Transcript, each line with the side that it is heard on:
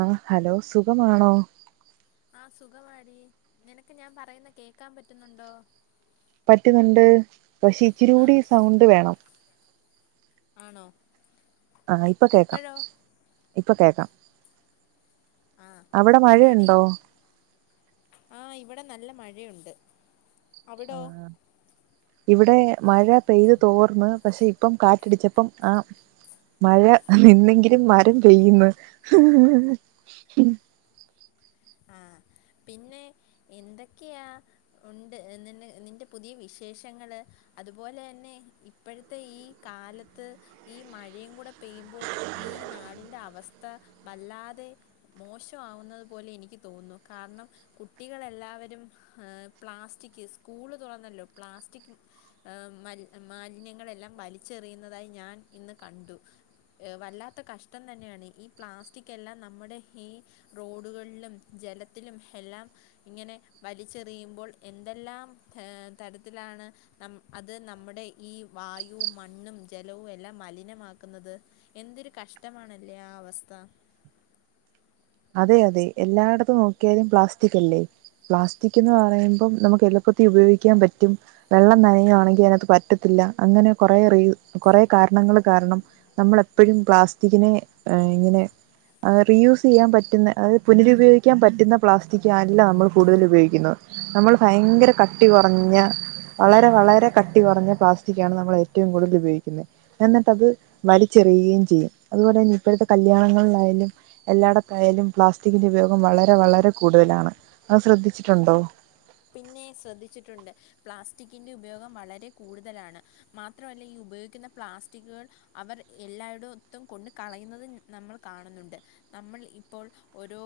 right: ആഹ് hello സുഖമാണോ?
left: ആ സുഖമാടി നിനക്ക് ഞാൻ പറയുന്ന കേൾക്കാൻ പറ്റുന്നുണ്ടോ
right: പറ്റുന്നുണ്ട് പക്ഷേ ഇച്ചിരി കൂടി
left: ആഹ്
right: സൗണ്ട് വേണം
left: ആണോ
right: ആ ഇപ്പൊ കേൾക്കാം
left: ഇപ്പഴോ
right: ഇപ്പൊ കേക്കാം
left: ആഹ്
right: അവിടെ മഴയുണ്ടോ
left: ആ ഇവിടെ നല്ല മഴയുണ്ട് അവിടോ
right: [inaudible] ഇവിടെ മഴ പെയ്തു തോർന്ന് പക്ഷെ ഇപ്പം കാറ്റടിച്ചപ്പം ആ മഴ നിന്നെങ്കിലും മരം പെയ്യുന്ന്
left: ആ പിന്നെ എന്തൊക്കെയാ ഉണ്ട് നിന്റെ പുതിയ വിശേഷങ്ങള് അതുപോലെന്നെ ഇപ്പോഴത്തെ ഈ കാലത്ത് ഈ മഴയും കൂടെ പെയ്യുമ്പോൾ ഈ നാടിന്റെ അവസ്ഥ വല്ലാതെ മോശമാവുന്നത് പോലെ എനിക്ക് തോന്നുന്നു കാരണം കുട്ടികൾ എല്ലാവരും പ്ലാസ്റ്റിക് സ്കൂള് തുറന്നല്ലോ പ്ലാസ്റ്റിക് മാലിന്യങ്ങളെല്ലാം വലിച്ചെറിയുന്നതായി ഞാൻ ഇന്ന് കണ്ടു വല്ലാത്ത കഷ്ടം തന്നെയാണ് ഈ പ്ലാസ്റ്റിക്കെല്ലാം നമ്മുടെ ഈ റോഡുകളിലും ജലത്തിലും എല്ലാം ഇങ്ങനെ വലിച്ചെറിയുമ്പോൾ എന്തെല്ലാം തരത്തിലാണ് ന അത് നമ്മുടെ ഈ വായുവും മണ്ണും ജലവും എല്ലാം മലിനമാക്കുന്നത് എന്തൊരു കഷ്ടമാണല്ലേ ആ അവസ്ഥ
right: അതെ അതെ എല്ലായിടത്തും നോക്കിയാലും പ്ലാസ്റ്റിക് അല്ലേ പ്ലാസ്റ്റിക് എന്ന് പറയുമ്പോം നമുക്ക് എളുപ്പത്തി ഉപയോഗിക്കാൻ പറ്റും വെള്ളം നനയുവാണെങ്കിൽ അതിനകത്ത് പറ്റത്തില്ല അങ്ങനെ കുറെ റീ കുറെ കാരണങ്ങൾ കാരണം നമ്മളപ്പോഴും പ്ലാസ്റ്റിക്കിനെ ഇങ്ങനെ റീ യൂസ് ചെയ്യാൻ പറ്റുന്ന അതായത് പുനരുപയോഗിക്കാൻ പറ്റുന്ന പ്ലാസ്റ്റിക് അല്ല നമ്മൾ കൂടുതൽ ഉപയോഗിക്കുന്നത് നമ്മൾ ഭയങ്കര കട്ടി കുറഞ്ഞ വളരെ വളരെ കട്ടി കുറഞ്ഞ പ്ലാസ്റ്റിക് ആണ് നമ്മൾ ഏറ്റവും കൂടുതൽ ഉപയോഗിക്കുന്നത് എന്നിട്ടത് വലിച്ചെറിയുകയും ചെയ്യും അതുപോലെ തന്നെ ഇപ്പോഴത്തെ കല്യാണങ്ങളിലായാലും എല്ലായിടത്തായാലും പ്ലാസ്റ്റിക്കിൻ്റെ ഉപയോഗം വളരെ വളരെ കൂടുതലാണ് അങ് ശ്രദ്ധിച്ചിട്ടുണ്ടോ
left: പിന്നെ ശ്രദ്ധിച്ചിട്ടുണ്ട് പ്ലാസ്റ്റിക്കിന്റെ ഉപയോഗം വളരെ കൂടുതലാണ് മാത്രമല്ല ഈ ഉപയോഗിക്കുന്ന പ്ലാസ്റ്റിക്കുകൾ അവർ എല്ലായിടത്തും കൊണ്ട് കളയുന്നുന്നത് നമ്മൾ കാണുന്നുണ്ട് നമ്മൾ ഇപ്പോൾ ഓരോ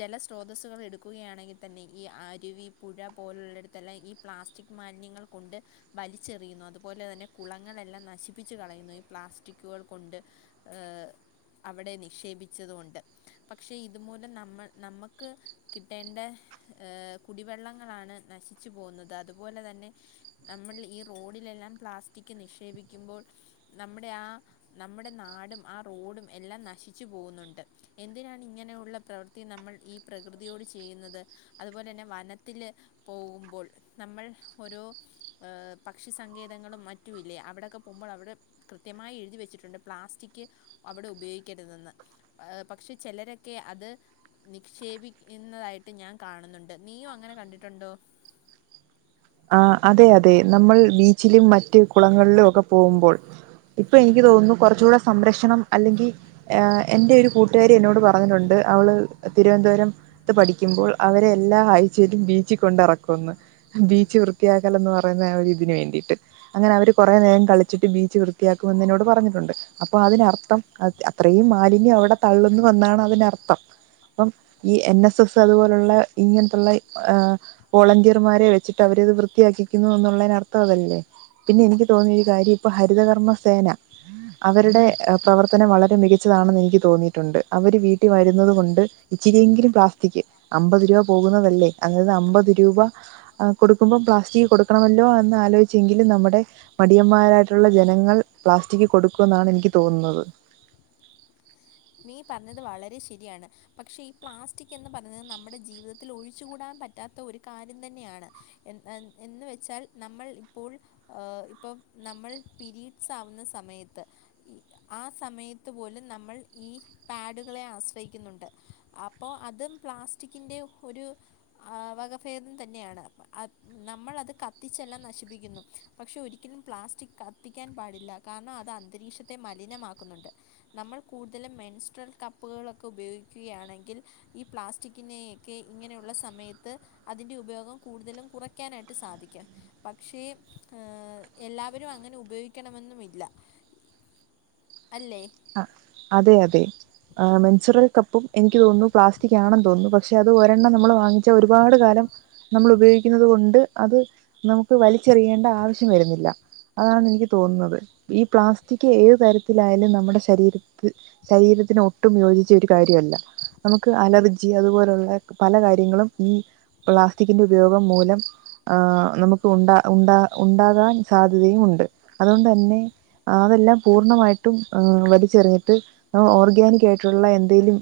left: ജലസ്രോതസ്സുകൾ എടുക്കുകയാണെങ്കിൽ തന്നെ ഈ അരുവി പുഴ പോലുള്ള ഇടത്തെല്ലാം ഈ പ്ലാസ്റ്റിക് മാലിന്യങ്ങൾ കൊണ്ട് വലിച്ചെറിയുന്നു അതുപോലെ തന്നെ കുളങ്ങളെല്ലാം നശിപ്പിച്ച് കളയുന്നു ഈ പ്ലാസ്റ്റിക്കുകൾ കൊണ്ട് ഏഹ് അവിടെ നിക്ഷേപിച്ചത് കൊണ്ട് പക്ഷെ ഇതുമൂലം നമ്മ നമ്മക്ക് കിട്ടേണ്ട ഏഹ് കുടിവെള്ളങ്ങളാണ് നശിച്ചു പോകുന്നത് അതുപോലെ തന്നെ നമ്മൾ ഈ റോഡിലെല്ലാം പ്ലാസ്റ്റിക് നിക്ഷേപിക്കുമ്പോൾ നമ്മുടെ ആഹ് നമ്മുടെ നാടും ആഹ് റോഡും എല്ലാം നശിച്ചു പോകുന്നുണ്ട് എന്തിനാണ് ഇങ്ങനെയുള്ള പ്രവർ ത്തി നമ്മൾ ഈ പ്രകൃതിയോട് ചെയ്യുന്നത് അതുപോലെന്നെ വനത്തില് പോകുമ്പോൾ നമ്മൾ ഓരോ പക്ഷിസങ്കേതങ്ങളും മറ്റുമില്ലേ അവിടെയൊക്കെ പോകുമ്പോൾ അവിടെ കൃത്യമായി എഴുതി വെച്ചിട്ടുണ്ട് പ്ലാസ്റ്റിക് അവിടെ ഉപയോഗിക്കരുതെന്ന് പക്ഷെ ചിലരൊക്കെ അത് നിക്ഷേപിക്കുന്നതായിട്ട് ഞാൻ കാണുന്നുണ്ട് നീയും അങ്ങനെ കണ്ടിട്ടുണ്ടോ
right: ആഹ് അതെ അതെ നമ്മൾ ബീച്ചിലും മറ്റ് കുളങ്ങളിലും ഒക്കെ പോകുമ്പോൾ ഇപ്പൊ എനിക്ക് തോന്നുന്നു കുറച്ചുകൂടെ സംരക്ഷണം അല്ലെങ്കിൽ എൻ്റെ ഒരു കൂ ട്ടുകാരി എന്നോട് പറഞ്ഞിട്ടുണ്ട് അവള് തിരുവനന്തപുരത്ത് പഠിക്കുമ്പോൾ അവരെ എല്ലാ ആഴ്ച ബീച്ചി കൊണ്ടെറക്കുമെന്ന് ബീച്ച് വൃത്തിയാക് എന്ന് പറയുന്ന ഇതിന് വേണ്ടിയിട്ട് അങ്ങനെ അവര് കുറെ നേരം കളിച്ചിട്ട് ബീച്ച് വൃത്തിയാക്കും എന്ന് എന്നോട് പറഞ്ഞിട്ടുണ്ട് അപ്പൊ അതിനർത്ഥം അത്രയും മാലിന്യം അവിടെ തള്ളുന്നു എന്നാണ് അതിനർത്ഥം ഇപ്പം ഈ എൻ എസ് എസ് അതുപോലുള്ള ഇങ്ങനത്തുള്ള വോളണ്ടിയർമാരെ വെച്ചി അവരത് വൃത്തിയാക്കിക്കുന്നു എന്നുള്ളതിനർത്ഥം അതല്ലേ പിന്നെ എനിക്ക് തോന്നിയ ഒരു കാര്യം ഇപ്പോ ഹരിതകർമ്മ സേന അവരുടെ പ്രവർത്തനം വളരെ മികച്ചതാണെന്ന് എനിക്ക് തോന്നിയിട്ടുണ്ട് അവര് വീട്ടിൽ വരുന്നത് കൊണ്ട് ഇച്ചിരിയെങ്കിലും പ്ലാസ്റ്റിക് അമ്പത് രൂപ പോകുന്നതല്ലേ അതായത് അമ്പത് രൂപ കൊടുക്കുമ്പം പ്ലാസ്റ്റിക് കൊടുക്കണമല്ലോ എന്ന് ആലോചിച്ചെങ്കിലും നമ്മുടെ മടിയന്മാരായിട്ടുള്ള ജനങ്ങൾ പ്ലാസ്റ്റിക്ക് കൊടുക്കു എന്നാണ് എനിക്ക് തോന്നുന്നത്.
left: നീ പറഞ്ഞത് വളരെ ശരിയാണ് പക്ഷെ ഈ പ്ലാസ്റ്റിക് എന്ന് പറയുന്നത് നമ്മുടെ ജീവിതത്തിൽ ഒഴിച്ചു കൂടാൻ പറ്റാത്ത ഒരു കാര്യം തന്നെയാണ്. എന്ന് വെച്ചാൽ നമ്മൾ ഇപ്പോൾ ഇപ്പം നമ്മൾ പിരീഡ്സ് ആവുന്ന സമയത്ത് ഈ ആഹ് സമയത്ത് പോലും നമ്മൾ ഈ പാഡുകളെ ആശ്രയിക്കുന്നുണ്ട് അപ്പോൾ അതും പ്ലാസ്റ്റിക്കിൻ്റെ ഒരു ആഹ് വകഭേദം തന്നെയാണ് നമ്മൾ അത് കത്തിച്ചെല്ലാം നശിപ്പിക്കുന്നു പക്ഷെ ഒരിക്കലും പ്ലാസ്റ്റിക് കത്തിക്കാൻ പാടില്ല കാരണം അത് അന്തരീക്ഷത്തെ മലിനമാക്കുന്നുണ്ട്. നമ്മൾ കൂടുതലും മെൻസ്ട്രൽ കപ്പുകളൊക്കെ ഉപയോഗിക്കുകയാണെങ്കിൽ ഈ പ്ലാസ്റ്റിക്കിനെ ഒക്കെ ഇങ്ങനെയുള്ള സമയത്ത് അതിൻ്റെ ഉപയോഗം കൂടുതലും കുറയ്ക്കാനായിട്ട് സാധിക്കും. പക്ഷേ എല്ലാവരും അങ്ങനെ ഉപയോഗിക്കണമെന്നുമില്ല. അല്ലേ
right: അതെ അതെ മെൻസ്വച്ചറൽ കപ്പും എനിക്ക് തോന്നുന്നു പ്ലാസ്റ്റിക് ആണെന്ന് തോന്നുന്നു പക്ഷെ അത് ഒരെണ്ണം നമ്മൾ വാങ്ങിച്ചാ ഒരുപാട് കാലം നമ്മൾ ഉപയോഗിക്കുന്നത് കൊണ്ട് അത് നമുക്ക് വലിച്ചെറിയേണ്ട ആവശ്യം വരുന്നില്ല അതാണ് എനിക്ക് തോന്നുന്നത് ഈ പ്ലാസ്റ്റിക് ഏത് തരത്തിലായാലും നമ്മുടെ ശരീരം ശരീരത്തിന് ഒട്ടും യോജിച്ച ഒരു കാര്യമല്ല. നമുക്ക് അലർജി അതുപോലുള്ള പല കാര്യങ്ങളും ഈ പ്ലാസ്റ്റിക്കിന്റെ ഉപയോഗം മൂലം ആഹ് നമുക്ക് ഉണ്ടാ ഉണ്ടാ ഉണ്ടാകാൻ സാധ്യതയും ഉണ്ട് അതുകൊണ്ട് തന്നെ അതെല്ലാം പൂർണ്ണമായിട്ടും വലിച്ചെറിഞ്ഞിട്ട് ഓർഗാനിക്ക് ആയിട്ടുള്ള എന്തെങ്കിലും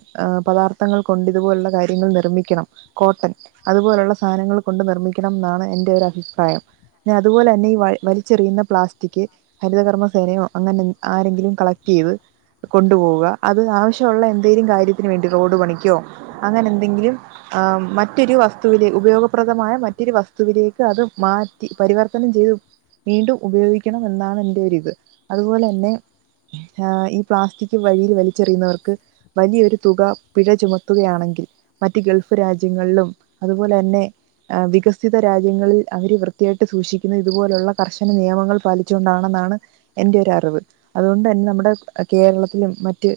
right: പദാർത്ഥങ്ങൾ കൊണ്ട് ഇതുപോലുള്ള കാര്യങ്ങൾ നിർമ്മിക്കണം. കോട്ടൺ അതുപോലുള്ള സാധനങ്ങൾ കൊണ്ട് നിർമ്മിക്കണം എന്നാണ് എന്റെ ഒരു അഭിപ്രായം. അതുപോലെ തന്നെ ഈ വ വലിച്ചെറിയുന്ന പ്ലാസ്റ്റിക്. ഹരിതകർമ്മ സേനയോ അങ്ങനെ ആരെങ്കിലും കളക്ട് ചെയ്ത് കൊണ്ടു പോവുക അത് ആവശ്യമുള്ള എന്തെങ്കലും കാര്യത്തിന് വേണ്ടി റോഡ് പണിക്കോ അങ്ങനെ എന്തെങ്കിലും, ആ മറ്റൊരു വസ്തുവിലെ ഉപയോഗപ്രദമായ മറ്റൊരു വസ്തു വസ്തുവിലേക്ക് അത് മാറ്റി പരിവർത്തനം ചെയ്തു വീണ്ടും ഉപയോഗിക്കണം എന്നാണ് എന്റെ ഒരിത് അതുപോലെ തന്നെ ഈ പ്ലാസ്റ്റിക് വഴിയിൽ വലിച്ചെറിയുന്നവർക്ക് വലിയൊരു തുക പിഴ ചുമത്തുകയാണെങ്കിൽ മറ്റ് ഗൾഫ് രാജ്യങ്ങളിലും അതുപോലെ തന്നെ. വികസിത രാജ്യങ്ങളിൽ അവര് വൃത്തിയായിട്ട് സൂക്ഷിക്കുന്നത് ഇതുപോലെയുള്ള കർശന നിയമങ്ങൾ പാലിച്ചുകൊണ്ടാണെന്നാണ്. എന്റെ ഒരു അറിവ് അതുകൊണ്ട് തന്നെ നമ്മുടെ കേരളത്തിലും മറ്റ്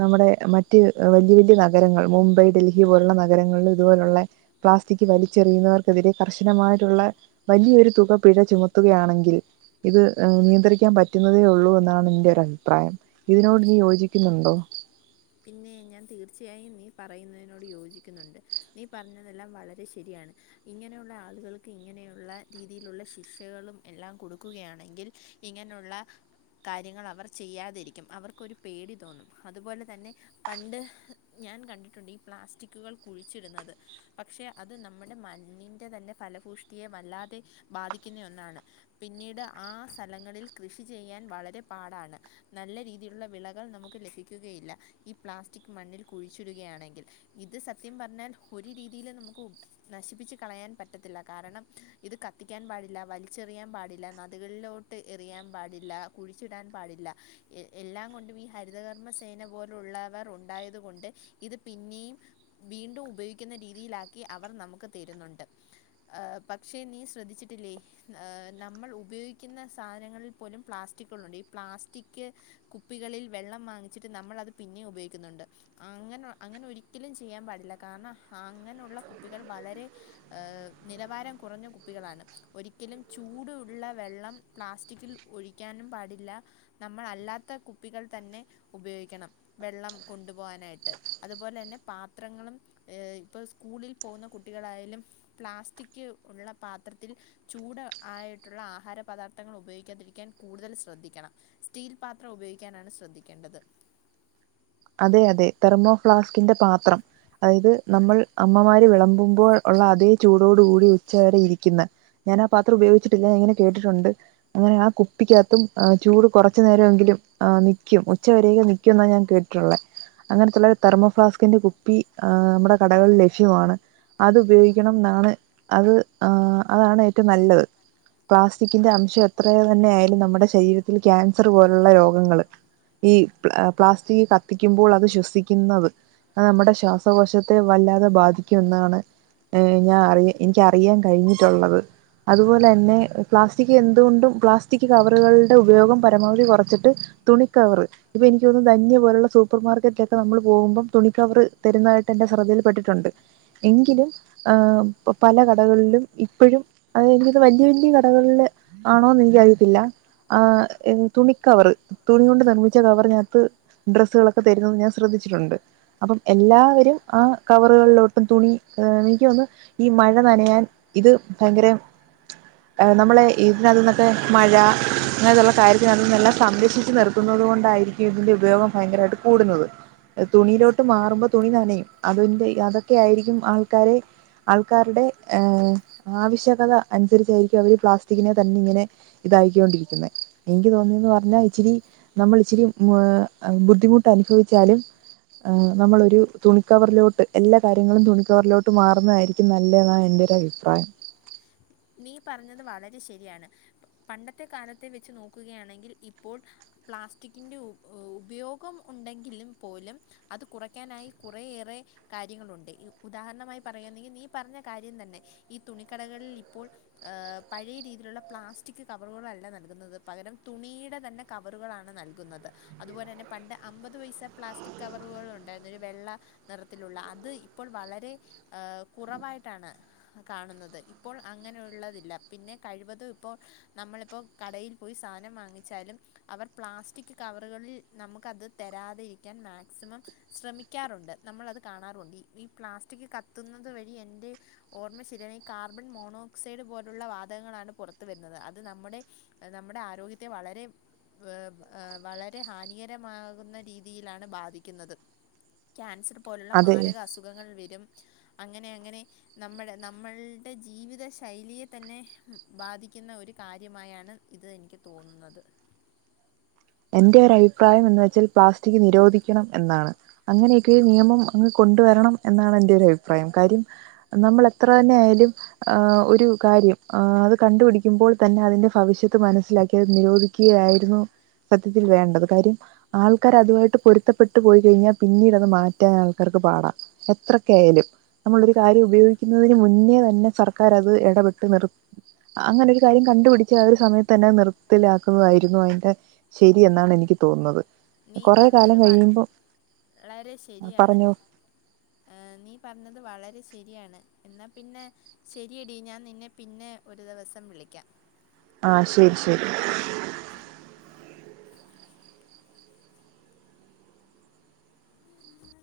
right: നമ്മുടെ മറ്റ് വലിയ വലിയ നഗരങ്ങൾ മുംബൈ ഡൽഹി പോലുള്ള നഗരങ്ങളും ഇതുപോലുള്ള പ്ലാസ്റ്റിക് വലിച്ചെറിയുന്നവർക്കെതിരെ കർശനമായിട്ടുള്ള വലിയൊരു തുക പിഴ ചുമത്തുകയാണെങ്കിൽ ഇത് നിയന്ത്രിക്കാൻ പറ്റുന്നതേ ഉള്ളൂ എന്നാണ് എൻന്റെ ഒരു അഭിപ്രായം. ഇതിനോട് നീ യോജിക്കുന്നുണ്ടോ?
left: പിന്നെ ഞാൻ തീർച്ചയായും നീ പറയുന്നതിനോട് യോജിക്കുന്നുണ്ട്, നീ പറഞ്ഞതെല്ലാം വളരെ ശരിയാണ്. ഇങ്ങനെയുള്ള ആളുകൾക്ക് ഇങ്ങനെയുള്ള രീതിയിലുള്ള ശിക്ഷകളും എല്ലാം കൊടുക്കുകയാണെങ്കിൽ ഇങ്ങനെയുള്ള കാര്യങ്ങളവർ ചെയ്യാതിരിക്കും അവർക്കൊരു പേടി തോന്നും അതുപോലെ തന്നെ പണ്ട് ഞാൻ കണ്ടിട്ടുണ്ട് ഈ പ്ലാസ്റ്റിക്കുകൾ കുഴിച്ചിടുന്നത് പക്ഷെ അത് നമ്മുടെ മണ്ണിന്റെ തന്നെ ഫലപൂഷ്ടിയെ വല്ലാതെ ബാധിക്കുന്ന ഒന്നാണ് പിന്നീട് ആ സ്ഥലങ്ങളിൽ കൃഷി ചെയ്യാൻ വളരെ പാടാണ് നല്ല രീതിയിലുള്ള വിളകൾ നമുക്ക് ലഭിക്കുകയില്ല ഈ പ്ലാസ്റ്റിക് മണ്ണിൽ കുഴിച്ചിടുകയാണെങ്കിൽ ഇത് സത്യം പറഞ്ഞാൽ ഒരു രീതിയിലും നമുക്ക് നശിപ്പിച്ച് കളയാൻ പറ്റത്തില്ല കാരണം ഇത് കത്തിക്കാൻ പാടില്ല വലിച്ചെറിയാൻ പാടില്ല നദികളിലോട്ട് ട്ട് എറിയാൻ പാടില്ല കുഴിച്ചിടാൻ പാടില്ല എല്ലാം കൊണ്ടും ഈ ഹരിതകർമ്മ സേന പോല ലുള്ളവർ ഉണ്ടായതുകൊണ്ട് ഇത് പിന്നീയും വീണ്ടും ഉപയോഗിക്കുന്ന രീതിയിലാക്കി അവർ നമുക്ക് തരുന്നുണ്ട് ആഹ് പക്ഷേ നീ ശ്രദ്ധിച്ചിട്ടില്ലേ ഏർ നമ്മൾ ഉപയോഗിക്കുന്ന സാധനങ്ങളിൽ പോലും പ്ലാസ്റ്റിക്കുണ്ട് ഈ പ്ലാസ്റ്റിക് കുപ്പികളിൽ വെള്ളം വാങ്ങിച്ചിട്ട് നമ്മൾ അത് പിന്നെയും ഉപയോഗിക്കുന്നുണ്ട് അങ്ങന അങ്ങനൊരിക്കലും ചെയ്യാൻ പാടില്ല കാരണം അങ്ങനുള്ള കുപ്പികൾ വളരെ ഏർ നിലവാരം കുറഞ്ഞ കുപ്പികളാണ് ഒരിക്കലും ചൂടുള്ള വെള്ളം പ്ലാസ്റ്റിക്കിൽ ഒഴിക്കാനും പാടില്ല നമ്മളല്ലാത്ത കുപ്പികൾ തന്നെ ഉപയോഗിക്കണം വെള്ളം കൊണ്ടുപോകാനായിട്ട് അതുപോലെ തന്നെ പാത്രങ്ങളും ഏർ ഇപ്പോൾ സ്കൂളിൽ പോകുന്ന കുട്ടികളായാലും പ്ലാസ്റ്റിക്ക് ഉള്ള പാത്രത്തിൽ ചൂട് ആയിട്ടുള്ള ആഹാര പദാർത്ഥങ്ങൾ ഉപയോഗിക്കാതിരിക്കാൻ കൂടുതൽ ശ്രദ്ധിക്കണം സ്റ്റീൽ പാത്രം ഉപയോഗിക്കാനാണ് ശ്രദ്ധിക്കണ്ടത്
right: അതെ അതെ തെർമോഫ്ലാസ്കിന്റെ പാത്രം അതായത് നമ്മൾ അമ്മമാര് വിളമ്പുമ്പോൾ ഉള്ള അതേ ചൂടോട കൂടി ഉച്ചവരെ ഇരിക്കുന്ന ഞാനാ പാത്രം ഉപയോഗിച്ചിട്ടില്ല ഞാഇങ്ങനെ കേട്ടിട്ടുണ്ട് അങ്ങനെ ആ കുപ്പിക്കകത്തും ചൂട് കുറച്ചു നേരമെങ്കിലും നിക്കും ഉച്ച വരെയൊക്കെ നിക്കും എന്നാ ഞാൻ കേട്ട ട്ടുള്ളെ അങ്ങനത്തുള്ളവര് തെർമോഫ്ലാസ്കിന്റെ കുപ്പി ആഹ് നമ്മുടെ കടകളിൽ ലഭ്യമാണ് അതുപയോഗിക്കണംന്നാണ് അത് ആഹ് അതാണ് ഏറ്റവും നല്ലത് പ്ലാസ്റ്റിക്കിന്റെ അംശം എത്രയ തന്നെ ആയാലും നമ്മുടെ ശരീരത്തിൽ ക്യാൻസർ പോലുള്ള രോഗങ്ങള് ഈ പ്ല പ്ലാസ്റ്റിക് ക ത്തിക്കുമ്പോൾ അത് ശ്വസിക്കുന്നത് അത് നമ്മുടെ ശ്വാസകോശത്തെ വല്ലാതെ ബാധിക്കും എന്നാണ് ഏ ഞാൻ അറിയ എനിക്കറിയാൻ കഴിഞ്ഞിട്ടുള്ളത് അതുപോലെ തന്നെ പ്ലാസ്റ്റിക് എന്തുകൊണ്ടും പ്ലാസ്റ്റിക് കവറുകളുടെ ഉപയോഗം പരമാവധി കുറച്ചിട്ട് തുണിക്കവറ് ഇപ്പൊ എനിക്ക് തോന്നുന്നു ധന്യ പോലുള്ള സൂപ്പർ മാർക്കറ്റിലൊക്കെ നമ്മള് പോവുമ്പം തുണിക്കവറ് തരുന്നതായിട്ട് എന്റെ ശ്രദ്ധയിൽപ്പെട്ടിട്ടുണ്ട് എങ്കിലും ആഹ് പല കടകളിലും ഇപ്പഴും അതായത് വല്യ വല്യ കടകളിലെ ആണോന്ന് എനിക്കറിയത്തില്ല ആ തുണിക്കവറ് തുണികൊണ്ട് നിർമ്മിച്ച കവറിനകത്ത് ഡ്രസ്സുകളൊക്കെ തരുന്നത് ഞാൻ ശ്രദ്ധിച്ചിട്ടുണ്ട് അപ്പം എല്ലാവരും ആ കവറുകളിലോട്ടും തുണി എനിക്ക് തോന്നുന്ന് ഈ മഴ നനയാൻ ഇത് ഭയങ്കര നമ്മള് ഇതിനകത്തൊന്നൊക്കെ മഴ അങ്ങനെത്തെയുള്ള കാര്യത്തിനകത്തെന്നെല്ലാം സംരക്ഷിച്ച് നിർ ത്തുന്നത് കൊണ്ടായിരിക്കും ഇതിന്റെ ഉപയോഗം ഭയങ്കരമായിട്ട് കൂടുന്നത് തുണിയിലോട്ട് മാറുമ്പോ തുണി നനയും അതിന്റെ അതൊക്കെ ആയിരിക്കും ആൾക്കാരെ ആൾക്കാരുടെ ഏ ആവശ്യകത അനുസരിച്ചായിരിക്കും അവര് പ്ലാസ്റ്റിക്കിനെ തന്നെ ഇങ്ങനെ ഇതായിക്കൊണ്ടിരിക്കുന്നേ എനിക്ക് തോന്നിയതെന്ന് പറഞ്ഞാൽ ഇച്ചിരി നമ്മള് ഇച്ചിരി ബുദ്ധിമുട്ട് അനുഭവിച്ചാലും ആഹ് നമ്മളൊരു തുണിക്കവറിലോട്ട് എല്ലാ കാര്യങ്ങളും തുണിക്കവറിലോട്ട് മാറുന്നതായിരി ക്കും നല്ലതെന്നാണ് എൻ്റെ ഒരഭിപ്രായം
left: നീ പറഞ്ഞത് വളരെ ശരിയാണ് പണ്ടത്തെ കാലത്തെ വെച്ച് നോക്കുകയാണെങ്കിൽ ഇപ്പോൾ പ്ലാസ്റ്റിക്കിൻ്റെ ഉ ഉപയോഗം ഉണ്ടെങ്കിലും പോലും അത് കുറയ്ക്കാനായി കുറേയേറെ കാര്യങ്ങളുണ്ട് ഉദാഹരണമായി പറയാ നീ നീ പറഞ്ഞ കാര്യം തന്നെ ഈ തുണിക്കടകളിൽ ഇ പ്പോൾ പഴയ രീതിയിലുള്ള പ്ലാസ്റ്റിക് കവറുകളല്ല നൽകുന്നത് പകരം തുണിയുടെ തന്നെ കവറുകളാണ് നൽകുന്നത് അതുപോലെ തന്നെ പണ്ട് അമ്പത് പൈസ പ്ലാസ്റ്റിക് കവറുകൾ ഉണ്ടായിരുന്നു ഒരു വെള്ള നിറത്തിലുള്ള അത് ഇപ്പോൾ വളരെ കുറവായിട്ടാണ് കാണുന്നത് ഇപ്പോൾ അങ്ങനെയുള്ളതില്ല പിന്നെ കഴിവതും ഇപ്പോൾ നമ്മളിപ്പോൾ കടയിൽ പോയി സാധനം വാങ്ങിച്ചാലും അവർ പ്ലാസ്റ്റിക്ക് കവറുകളിൽ നമുക്ക് അത് തരാതിരിക്കാൻ മാക്സിമം ശ്രമിക്കാറുണ്ട് നമ്മൾ അത് കാണാറുവുണ്ട് ഈ പ്ലാസ്റ്റിക് കത്തുന്നത് വഴി എന്റെ ഓർമ്മ ശരിയാണെങ്കിൽ കാ കാർബൺ മോണോക്സൈഡ് പോലുള്ള വാതകങ്ങളാണ് പുറത്തു വരുന്നത് അത് നമ്മുടെ നമ്മുടെ ആരോഗ്യത്തെ വളരെ ഏ വളരെ ഹാനികരമാകുന്ന രീതിയിലാണ് ബാധിക്കുന്നത്. ക്യാൻസർ പോലുള്ള
right: അതെ
left: മാരക അസുഖങ്ങൾ വരും അങ്ങനെ അങ്ങനെ നമ്മുടെ നമ്മളു ടെ ജീവിത ശൈലിയെ തന്നെ ബാധിക്കുന്ന ഒരു കാര്യമായാണ് ഇത് എനിക്ക് തോന്നുന്നത്
right: എന്റെ ഒരഭിപ്രായം എന്ന് വെച്ചാൽ പ്ലാസ്റ്റിക് നിരോധിക്കണം എന്നാണ്. അങ്ങനെയൊക്കെ ഒരു നിയമം അങ്ങ് കൊണ്ടുവരണം എന്നാണ് എന്റെ ഒരു അഭിപ്രായം കാര്യം നമ്മള് എത്ര തന്നെ ആയാലും ആഹ് ഒരു കാര്യം ആ അത് കണ്ടുപിടിക്കുമ്പോൾ തന്നെ അതിന്റെ ഭവിഷ്യത്ത് മനസ്സിലാക്കി അത് നിരോധി ക്കയായിരുന്നു സത്യത്തിൽ വേണ്ടത് കാര്യം ആൾക്കാര് അതുമായിട്ട് പൊരുത്തപ്പെട്ട് പോയി കഴിഞ്ഞാൽ പിന്നീട് അത് മാറ്റാൻ ആൾക്കാർക്ക് പാടാ എത്രക്കയാലും നമ്മളൊരു കാര്യം ഉപയോഗി ക്കുന്നതിന് മുന്നേ തന്നെ സർക്കാർ അത് ഇടപെട്ട് നിർ അങ്ങനെ ഒരു കാര്യം കണ്ടുപിടിച്ച ആ ഒരു സമയത്ത് തന്നെ നിർത്തലാക്കുന്നതായിരുന്നു അതിന്റെ ശരി എന്നാണ് എനിക്ക് തോന്നുന്നത്
left: നീ
right: കൊറെ കാലം
left: പറഞ്ഞത്
right: കഴിയുമ്പോ
left: വളരെ ശരിയാണ്.
right: പറഞ്ഞോ
left: ഏ നീ പറഞ്ഞത് വളരെ ശരിയാണ് എന്നാൽ പിന്നെ ശരിയെടി ഞാൻ നിന്നെ പിന്നെ ഒരു ദിവസം വിളിക്കാം.
right: ആഹ് ശരി ശരി
left: ശരി ഉ